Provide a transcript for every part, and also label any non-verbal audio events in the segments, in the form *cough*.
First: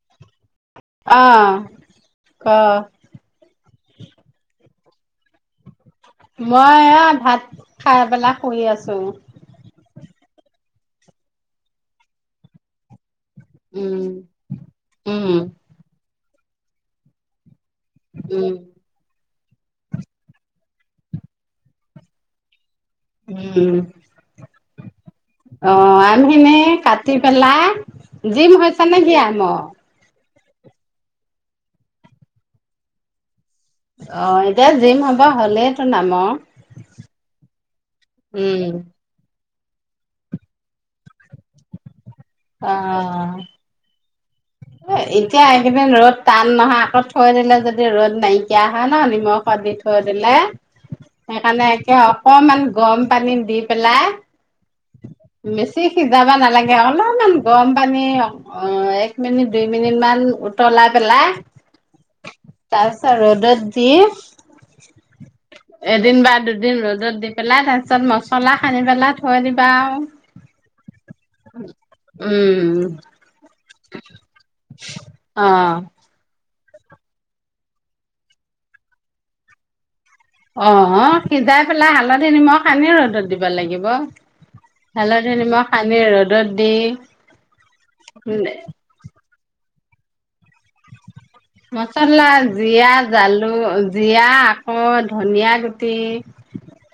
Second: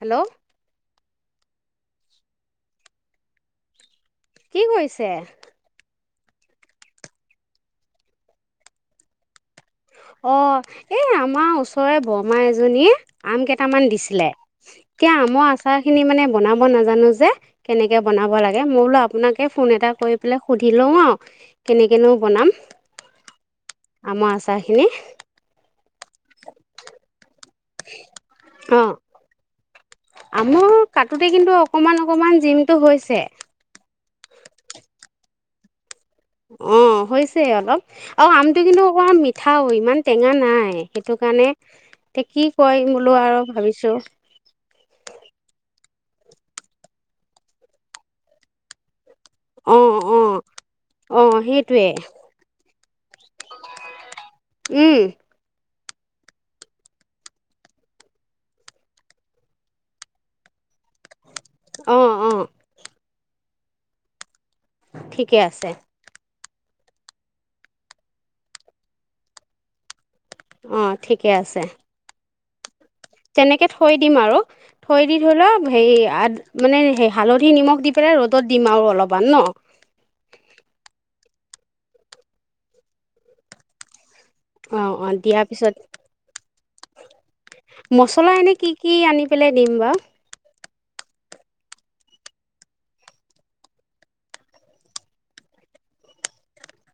Hello. অহ ক। কি কৰিছে?? মই এয়া ভাত খাই পেলাই শুই আছো। অ', এ আমাৰ ওচৰৰে বৰমা এজনীয়ে আম কেইটামান উম দিছিলে। এতিয়া উম আমৰ আচাৰ খিনি মানে বনাব নাজানো যে। কেনেকে বনাব উম লাগে মই বোলো আপোনাক তাকে ফোন এটা কৰি পেলাই সুধি লওঁ আৰু কেনেকেনো বনাম। উম। এনেই। এনে কাটি পেলাই জিম হৈছে নে জীয়ান? অ। আমুৰ কাটোতে কিন্তু অকমান অকমান জিমটো হৈছে। অ এতিয়া জিম হ'ব হ'লেই। অ' হৈছে অলপ। আৰু উম আমটো কিন্তু অকমান মি খাও ইমান টেঙা নাই সেইটো কাৰণে। এ কি অ কয় বোলো আৰু ভাবিছোঁ। এতিয়া এইকেদিন ৰ'দ টান নহয় আকৌ থৈ দিলে যদি ৰ'দ নাইকীয়া হয় ন নে নিমখত দি থৈ অ' দিলে। অ' অ' সেইকাৰণে সেইটোৱে একে অকমান গৰম পানী দি পেলাই উম মে সিজাব নালাগে অলপমান গৰম পানী এক মিনিট দুই মিনিট মান উতলাই পেলাই অ' অ'। তাছ ৰদত দি ঠিকে আছে এদিন বা দু দুদিন ৰ'দত দি পেলাই তাৰ পিছত মছলা সানি পেলাই থৈ দিবা আৰু। অ ঠিকে আছে। উম। *inaudible* তেনেকে থৈ দিম আৰু থৈ দি ধৰি লওক অ' হেৰি আ মানে সেই হালধি-নিমখ দি পেলাই ৰ'দত দিম আৰু অলপমান ন? অ'অ। সিজাই পেলাই হালধি-নিমখ সানি ৰ'দত দিব লাগিব। অ' অ' হালধি দিয়াৰ নিমখ পিছত সানি ৰ'দত দি মচলা এনে কি কি আনি পেলাই দিম বাৰ মচলা জৰা জালু জিৰা আকৌ ধনিয়া গুটি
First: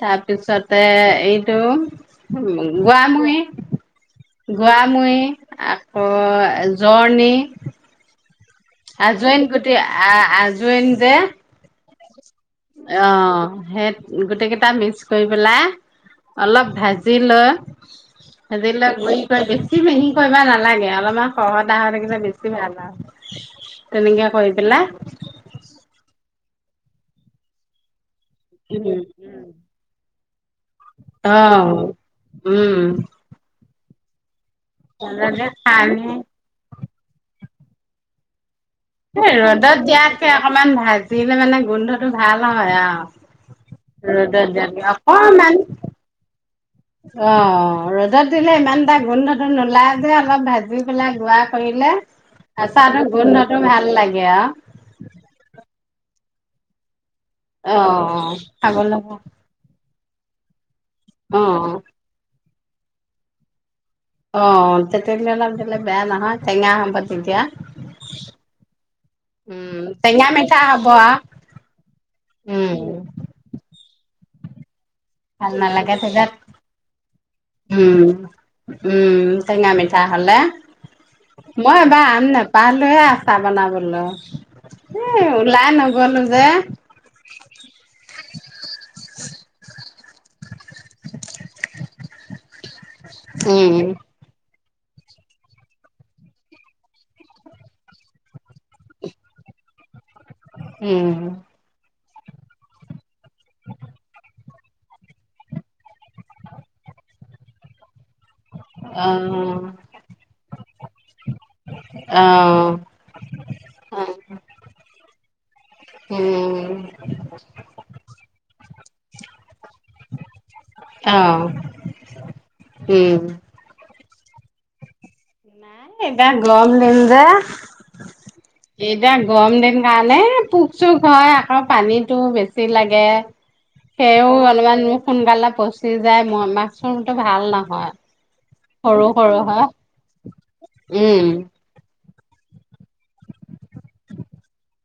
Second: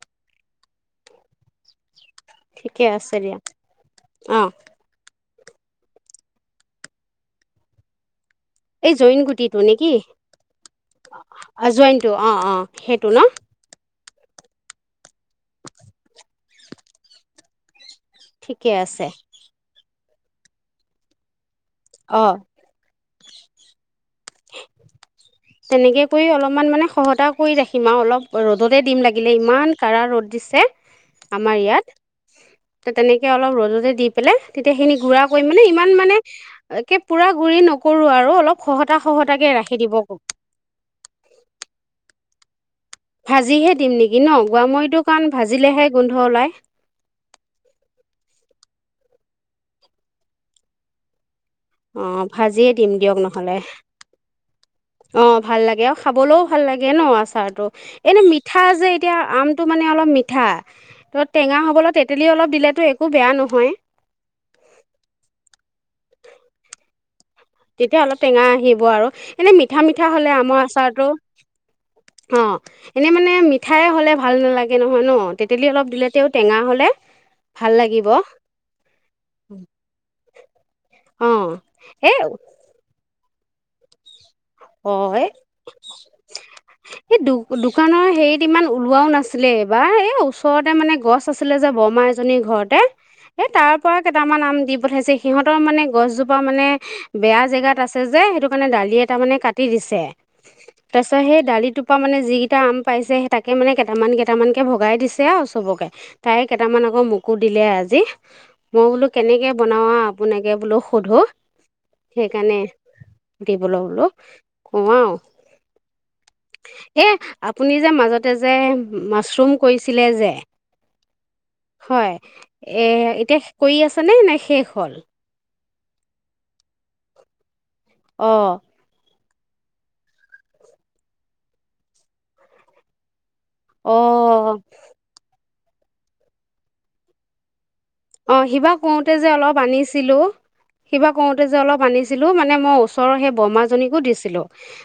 তাৰপিছতে এইটো ঠিকে আছে গোৱামহি দিয়া অঁ গোৱামহি আকৌ জৰ্ণ এই জইন আজুৱন গুটিটো গোটেই নেকি আ আজুৱইন যে, অ' অ' সেইটো ন গোটেইকেইটা মিক্স কৰি পেলাই অলপ ভাজি লৈ ঠিকে দেল আছে কৰি ক বেছি ন! কৰিবা নালাগে অলপমান, শহতাহ থাকিলে অঁ বেছি ভাল আৰু তেনেকে, কৈ পেলা অকণমান মানে সহজা কৰি ৰাখিম আৰু অলপ, ৰ'দতে দিম উম লাগিলে ইমান কাৰা ৰ'দ দিছে, অ আমাৰ ইয়াত উম ত তেনেকে অলপ ৰ'জতে, দি পেলাই, তেতিয়া খিনি ঘুৰা কৰি তেনেকে মানে খাই ইমান নি মানে, একে পুৰা গুৰি নকৰো আৰু অলপ সহজ ৰ'দত দিয়াকে অকমান ভাজিলে মানে গোন্ধটো, ভাল হয়। আৰু ভাজিহে দিম নেকি ন ৰ'দত দিয়াতকে গোৱামৰিটো কাৰণ অকমান ভাজিলেহে গোন্ধ ওলাই। অ ৰ'দত দিলে ইমান এটা গোন্ধটো নোলায় যে অলপ ভাজি পেলাই গোৱা অ' ভাজিয়ে দিম দিয়ক নহলে ভাল লাগে আও অ ভাল লাগে আৰু খাবলৈও ভাল লাগে ন! আ টো অ এনে মিঠা যে খাবলৈ এতিয়া আমটো মানে অলপ মিঠ ঠা ত অ টেঙা হ'বলৈ তেতেলি অলপ দিলে টো একো বেয়া নহয়। অ' তেতেলি অলপ দিললে বেয়া নহয় টেঙা হ তেতিয়া অলপ টেঙা আহিব আৰু এনে উম মিঠা মিঠা টেঙা হলে আমৰ হ'ব আচাৰত আও অ উম এনে মানে মিঠাই হলে, ভাল নালাগে। নহয় ন ভাল তেতেলী অলপ নালাগে, দিলে তেতিয়া তেওঁ টেঙা হ'লে ভাল উম! লাগিব উম! টেঙা মিঠা হলে অ মই এবাৰ এই আম ন পালোঁহে আচাৰ বনাবলৈ এ হয় ওলাই নগলো যে এই দু দোকানৰ হেৰিত ইমান ওলোৱাও নাছিলে এইবাৰ এই *unintelligible* ওচৰতে মানে গছ আছিলে যে বৰমা এজনীৰ ঘৰতে এ উম তাৰ পৰা কেইটামান আম দিম পঠাইছে সিহঁতৰ মানে গছজোপা মানে বেয়া জেগাত আছে যে, সেইটো কাৰণে দালি এটা মানে কাট কাটি দিছে তাৰ উম পিছত সেই দালিটো পৰা মানে যিকিটা আম পাইছে তাকে মানে কেইটামান কেইটামান কে ভগাই দিছে আৰু চবকে তাই কেইটামান আকৌ মোকো দিলে আজি মই বোলো অ কেনেকে বনোৱা আপোনাকে বোলো সোধো অ সেইকাৰণে সুধিবলৈ অ বোলো উম নোৱাৰোঁ এ আপুনি যে মাজতে যে মাছৰুম কৰিছিলে যে অ', হয় এ উম। এতিয়া কৰি আ নাই নাই শেষ হ'ল এতিয়া গৰম দিন যে অঁ *unintelligible* গৰম দিন কাৰণে পোক চোক হয় আকৌ পানীটো বেছি লাগে সেও অঁ অলপমান মোৰ সোনকালে কৈছোঁ চি যাই মই মাচৰুম টো ভাল নহয় অ সিবা সৰু কৰোতে যে সৰু অলপ হয় আনিছিলো সিবা উম কৰোতে যে অলপ আনিছিল ছিলো মানে মই ওচৰৰ হে বৰমা আনিব দিছিলো,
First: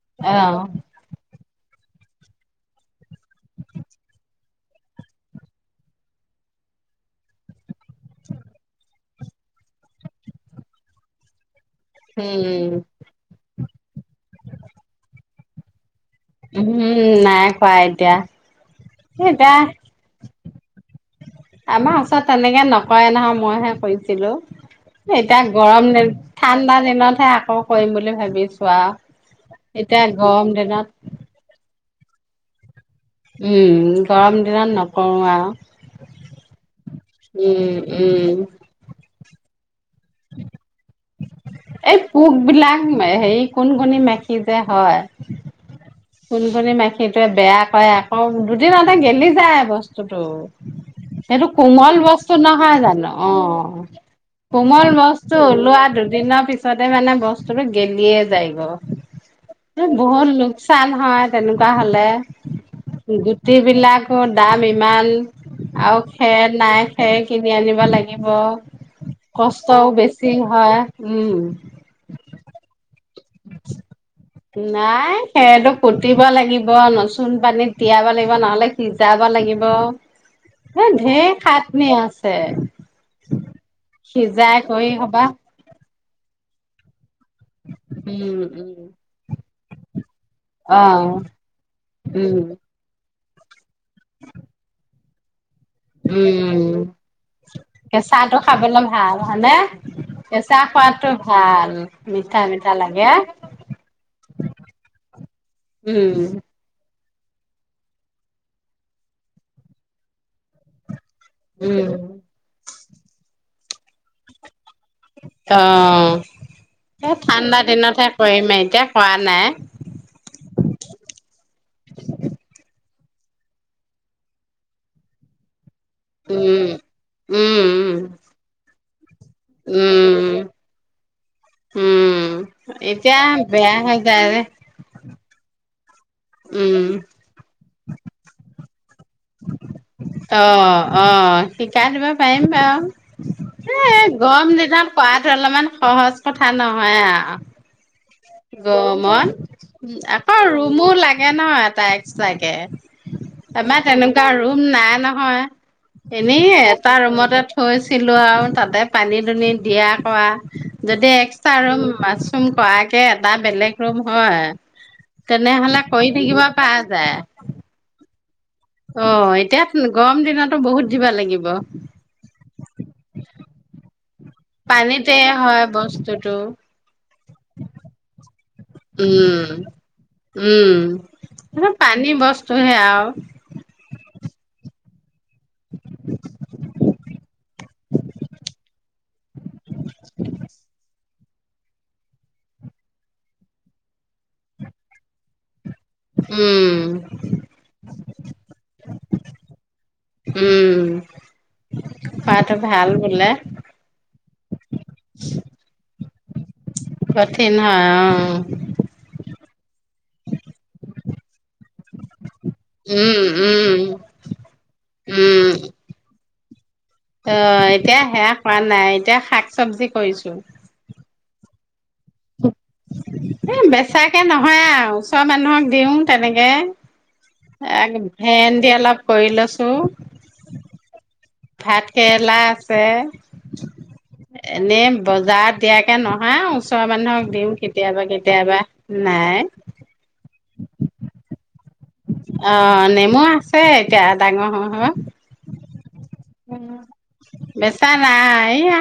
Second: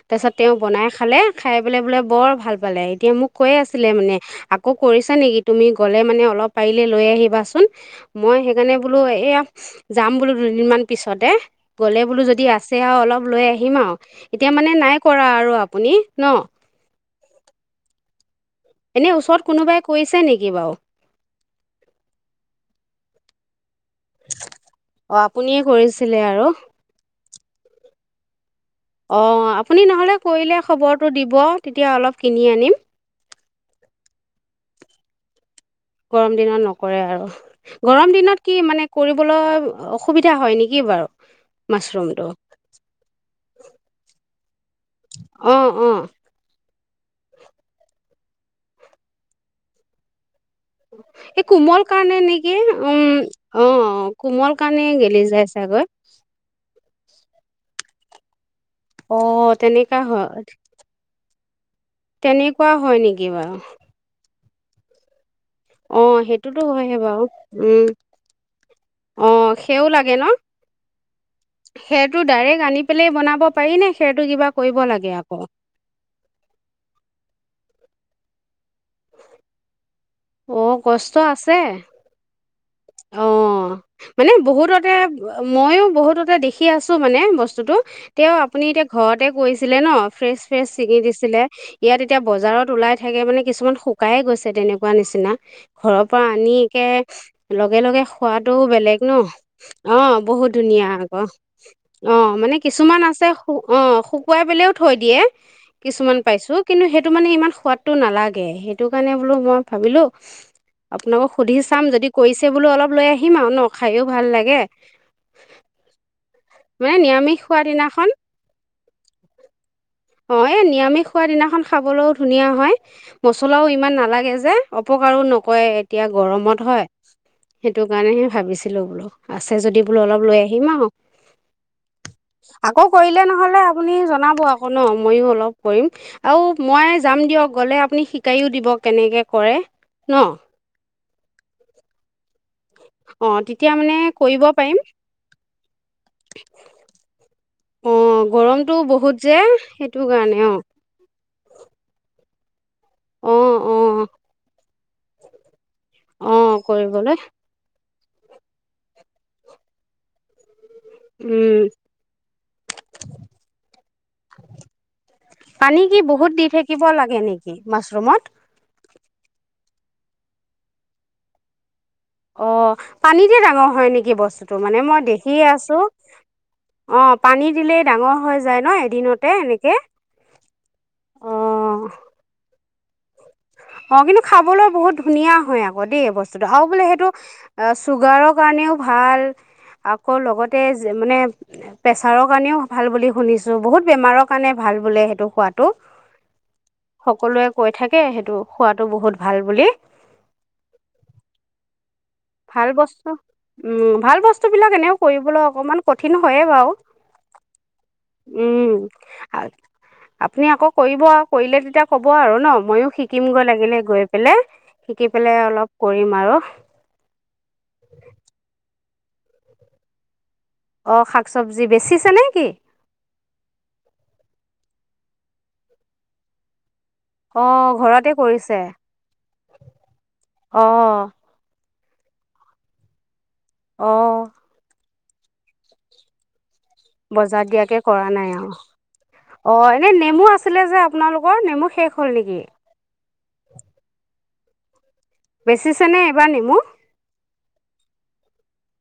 তাৰ পিছত তেওঁ অ', বনাই খালে খাই পেলাই বোলে বৰ ভাল পালে, এতিয়া মোক কৈ আছিলে মানে আকৌ কৰিছা নেকি তুমি গ'লে মানে অলপ পাৰিলে লৈ আহিবাচোন মই সেইকাৰণে বোলো এয়া যাম বোলো দুদিন মান পিছতে গ'লে বোলো যদি উম। আছে আৰু অলপ লৈ আহি হিমা এতিয়া মানে নাই কৰা আৰু আপুনি ন উম উম নাই কোৱা এনেই ওচৰত এতিয়া কোনোবাই কৰিছে নেকি বাৰু আমাৰ ওচৰত তেনেকে নকৰে নহয় মইহে কৰিছিলো অঁ এতিয়া আপুনিয়ে গৰম দিন কৰিছিলে আৰু ঠাণ্ডা দিনতহে আকৌ কৰিম বুলি ভাবিছো আৰু অ আপুনি এতিয়া নহলে গৰম কৰিলে দিনত খবৰটো দিব, তেতিয়া অলপ কিনি আনিম। উম, গৰম দিনত নকৰো আৰু। গৰম দিনত নক কৰে আৰু। উম, গৰম উম, দিনত কি মানে কৰিবলৈ অসুবিধা হয় নেকি বাৰু এই মাছৰুমটো পোক বিলাক, হেৰি কন কনি মাখি যে হয় অঁ অঁ কোন কনে মাখি সেইটোৱে বেয়া কৰে, আকৌ দুদিনতে গেলি যায় বস্তুটো এই সেইটো কোমল কাৰণে বস্তু নেকি নহয় জানো? অ, অঁ কাৰণে কোমল গেলি বস্তু যায় ওলোৱা চাগৈ দুদিনৰ পিছত পিছতে মানে বস্তুটো গেলিয়ে যায় গ অ, তেনেকা হয়। অ, তেনে কিবা হলে তেনেকুৱা হয় নেকি গুটি বাৰু বিলাকত দাম ইমান আৰু অঁ খেৰ সেইটোতো নাই। হয়হে খেৰ বাৰু কিনি আনিব লাগিব। অঁ কষ্টও সেও লাগে ন বেছি হয়। উম খেৰটো ডাইৰেক্ট আনি পেলাই বনাব পাৰি নে খেৰটো কিবা কৰিব লাগে নাই আকৌ সেইটো পুতিব লাগিব, নচুন পানীত তিতিয়াব লাগিব নহ'লে, সিজাব লাগিব অঁ এ কষ্ট ঢেৰ আছে খাটনি আছে অ, মানে সিজাই কৰি বহুততে হবা মইয়ো বহুততে দেখি কি আছো কি মানে বস্তুটো তে উম আপুনি উম এতিয়া ঘৰতে কৰিছে। ছিলে ন চি ফ্ৰেচ ফ্ৰেচ অ চিঙি দিছিলে ইয়াত এতিয়া উম বজাৰত ওলাই থাকে মানে কিছুমান শুকায়ে গৈছে তেনেকুৱা নিচিনা। ঘৰৰ পৰা আনি উম একে লগে-লগে কেঁচাটো খোৱাটোও খাবলৈ বেলেগ ন? ভাল হয়নে অ, বহুত কেঁচা ধুনীয়া খোৱাটো আকৌ। ভাল অ মিঠা মানে মিঠা কিছুমান লাগে আছে অ শুকুৱাই পেলাইও থৈ দিয়ে, উম কিছুমান পাইছো কিন্তু সেইটো মানে ইমান সোৱাদটো নালাগে সেইটো কাৰণে বোলো মই ভাবিলো আপোনালোকক সুধি চাম, উম যদি পিছে বোলো অলপ লৈ আহিম আৰু ন? খাই য়ো ভাল লাগে অ মানে স নিৰামিষ ঠাণ্ডা খোৱাৰ দিনাখন দিনতহে কৰিম এতিয়া হোৱা নাই অ এই নিৰামিষ খোৱা দিনাখন খাবলৈও ধুনীয়া হয়। মছলাও ইমান নালাগে যে, অপকাৰো নকৰে। এতিয়া গৰমত উম হয়, সেইটো উম কাৰণেহে ভাবিছিলোঁ বোলো। আছে যদি বোলো উম অলপ উম লৈ আহিম আৰু উম, আকৌ এতিয়া কৰিলে নহলে বেয়া আপুনি হৈ যায় জনাব যে। আকৌ ন ময়ো অলপ কৰিম আৰু উম, মই যাম দিয়ক গ'লে আপুনি শিকাইও দিবক। কেনেকৈ কৰে ন অ', অ শিকাই দিব পাৰিম'। অঁ তেতিয়া মানে এ কৰিব গৰম পাৰিম নিধন কৰাটোো অলপমান সহজ কথা নহয় অঁ আৰু। গৰমটো বহুত যে গৰমত সেইটো কাৰণে আকৌ অঁ ৰুমো লাগে ন তাই লাগে'। অঁ আমাৰ অঁ তেনেকুৱা ৰুম নাই'। নহয়। অ এনেই এটা কৰিবলৈ ৰুমতে থৈছে। ছিলো আৰু তাতে পানী দুনি দিয়া কৰা। যদি এক্সট্ৰা উম আৰু মাছৰুম কৰা *unintelligible* এ এটা বেলেগ ৰুম হয়, পানী তেনেহলে কি কৰি থাকিব প যায়। সমঠ *unintelligible* অ, এতিয়া গৰম দিনতো বহুত দিবা লাগিব। অ পানীতে ডাঙৰ হয় নেকি বস্তু? তো মানে মই পানীতে দেখিয়ে হয় আছো বস্তুটো অ পানী দিলেই ডাঙৰ হয়'। উম অ উম পানী বস্ত উহে আৰু *inaudible* অ কিন্তু খাবলৈ বহুত'। ধুনীয়া হয় আকৌ দেই বস্তুটো আৰু বোলে সেইটো চুগাৰৰ কাৰণেও ভাল আকৌ লগতে যে মানে প্ৰেছাৰৰ কাৰণেও ভাল বুলি শুনিছো বহুত বেমাৰৰ কাৰণে ভাল বোলে সেইটো সোৱাদ,। উম সকলোৱে কৈ থাকে স াতো বহুত ভাল বুলি *unintelligible* উম,। খোৱাটো ভাল বসছো বোলে উম ভাল বস বিলাক এনেও কৰিবলৈ অকণমান ক'। কঠিন হয়ে বাৰু,। কঠিন হা অ'। ভাল আপুনি আকৌ কৰিব আৰু কৰিলে তেতিয়া ক'ব আৰু ন ময়ো অ উম শিকিম গৈ উম লাগিলে গৈ পেলাই শিকি পেলাই উম অলপ কৰিম আৰু অ, এতিয়া সেয়া কৰা নাই এতিয়া শাক চবজি কৰিছো। অ, শাক চবজি বেছি এ বেচাকে নহয় আৰু *unintelligible* মানুহক দিওঁ তেনেকে। অঁ *unintelligible* ঘৰতে কৰিছে ভেন্দি অলপ কৰি লৈছো। অঁ ভাত-কেৰেলা আছে। অ। এনে বজাৰত দিয়াকে নহয় ও বজাৰ দিয়াকে কৰা নাই আৰু। নাই অ, এনে নেমু আছে আছিলে যে আপোনালোকৰ নেমু শেষ হ'ল নেকি অ, নে মোৰ আছে এতিয়া ডাঙৰ হৈ হৈ। *unintelligible* নেমু উম, বেচা নাই। এইয়া,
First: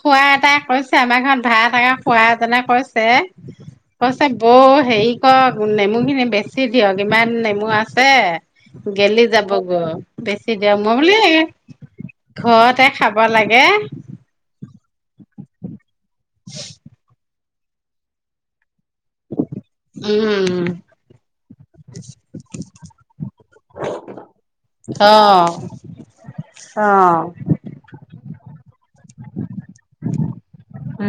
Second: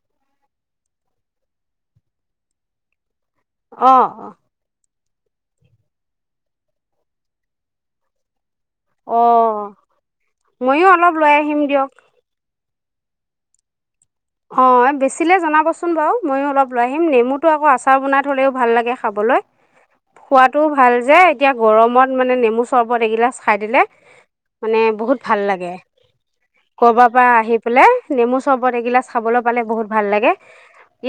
খোৱা এটাই কৈছে আমাৰ ঘৰত ভাত *unintelligible* খোৱা এজনে কৈছে। অঁ *unintelligible* বৌ হেৰি *unintelligible* নেমু খিনি বেছি দিয়ক ইমান নেমু আছে। গেলি যাব অঁ গৈ, বেছি ময়ো অলপ লৈ আহিম দিয়ক *unintelligible* ঘৰতে খাব লাগে। অ, বেছিলে জনাবচোন *unintelligible* বাৰু ময়ো অলপ লৈ আহিম নেমু *unintelligible* আকৌ আচাৰ বনাই থ'লেও ভাল লাগে খাবলৈ। উম খোৱাতটোও ভাল যে এতিয়া গৰমত মানে নেমু চৰ্বত এগিলাচ খাই দিলে, মানে অ বহুত ভাল লাগে। অ কৰবাৰ পৰা আহি পেলাই নেমু চৰ্বত এগিলাচ খাবলৈ পালে বহুত ভাল লাগে,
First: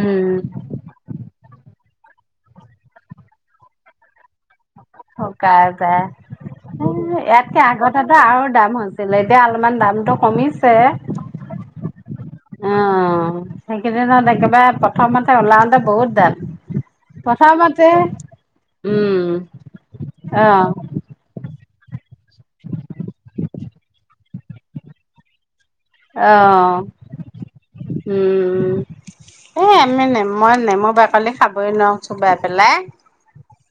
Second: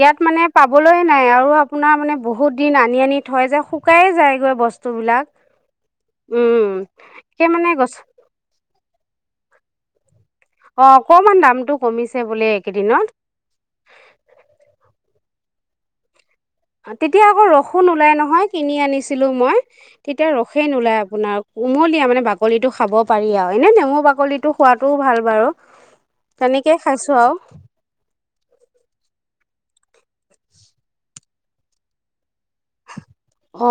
ইয়াত মানে পাবলৈয় নাই আৰু আপোনাৰ মানে বহুত দিন আনি আনি থৈ যায় শুকাই এ যায়গৈ বস্তু শুকাই যায়। এ সেই ইয়াতকে মানে গছ আগতেতো আৰু দাম হৈছ *unintelligible* অলপমান দামটো কমিছে অ, অকমান দামতটো কমিছে বোলে অ, এইকেইদিনত সেইকেইদিনত একেবাৰে প্ৰথমতে ওলাওতে বহুত ডাঠ। তেতিয়া আকৌ ৰসো নোলায় নহয় কিনি উম আনিছিলোঁ মই, তেতিয়া অ ৰসেই নোলাই আপোনাৰ কুমলীয়া মানে বাকলিটো খাব পাৰি আৰু এনে নেমু বাকলিটো খোৱাটোও ভাল বাৰু। অহ তেনেকেই খাইছোঁ আৰু উম! এ এমেনে নেমু বাকলি খাবই নোৱাৰো চোবাই পেলাই। অ।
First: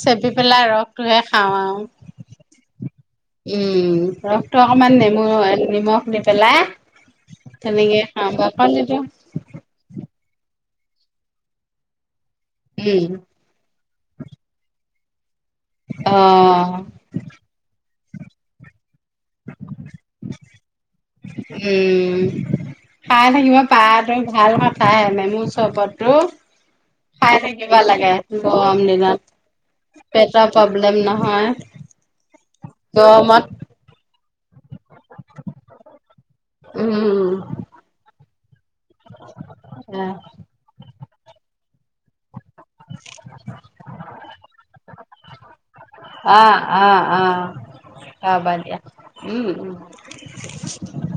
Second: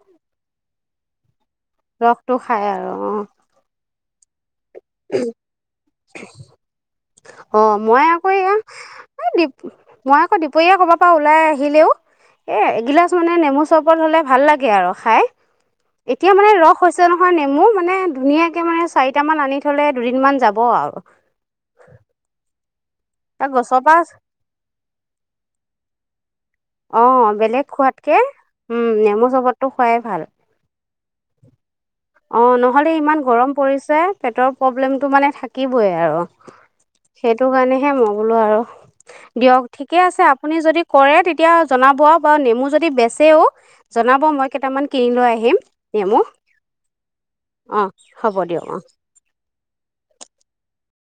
চেপি পেলাই ৰসটোহে খাওঁ আৰু ৰসটো খাই আৰু। অঁ উম। অ' টো অকমান নেমু নিমখ দি পেলাই অঁ তেনেকে মই আকৌ খাওঁ এয়া *unintelligible* দুপৰিয়ে কবা পৰা ওলাই আহিলেও এ উম এগিলাচ মানে নেমু চব *unintelligible* হ'লে ভাল লাগে আৰু খাই। অ এতিয়া মানে ৰস হৈছে নহয় নেমু মানে ধুনীয়াকে মানে চাৰিটান আনি থ থলে দুদিনমান যাব আৰু। উম খাই তাক থাকিব গছৰ পৰা পাৰাটো ভাল কথাই নেমু চৰবতটো। অ খাই বেলেগ থাকিব লাগে খোৱাতকে গৰম উম নেমু দিনত চবতটো খোৱাই ভাল। পেটৰ প্ৰব্লেম নহয়। অ' নহলে ইমান গৰম গৰমত পৰিছে। পেটৰ প্ৰব্লেমটো মানে থাকিবই আৰু। উম সেইটো কাৰণেহে মোক বোলো আৰু দিয়ক ঠিকে অ আছে আপুনি যদি কৰে তেতিয়া জনাব। বাৰু নেমু যদি বেচেও জনাব মই কেইটামান কিনি লৈ আহিম নেমু। অ অ অ' অঁ হ'ব দিয়ক অঁ দিয়া। উম উম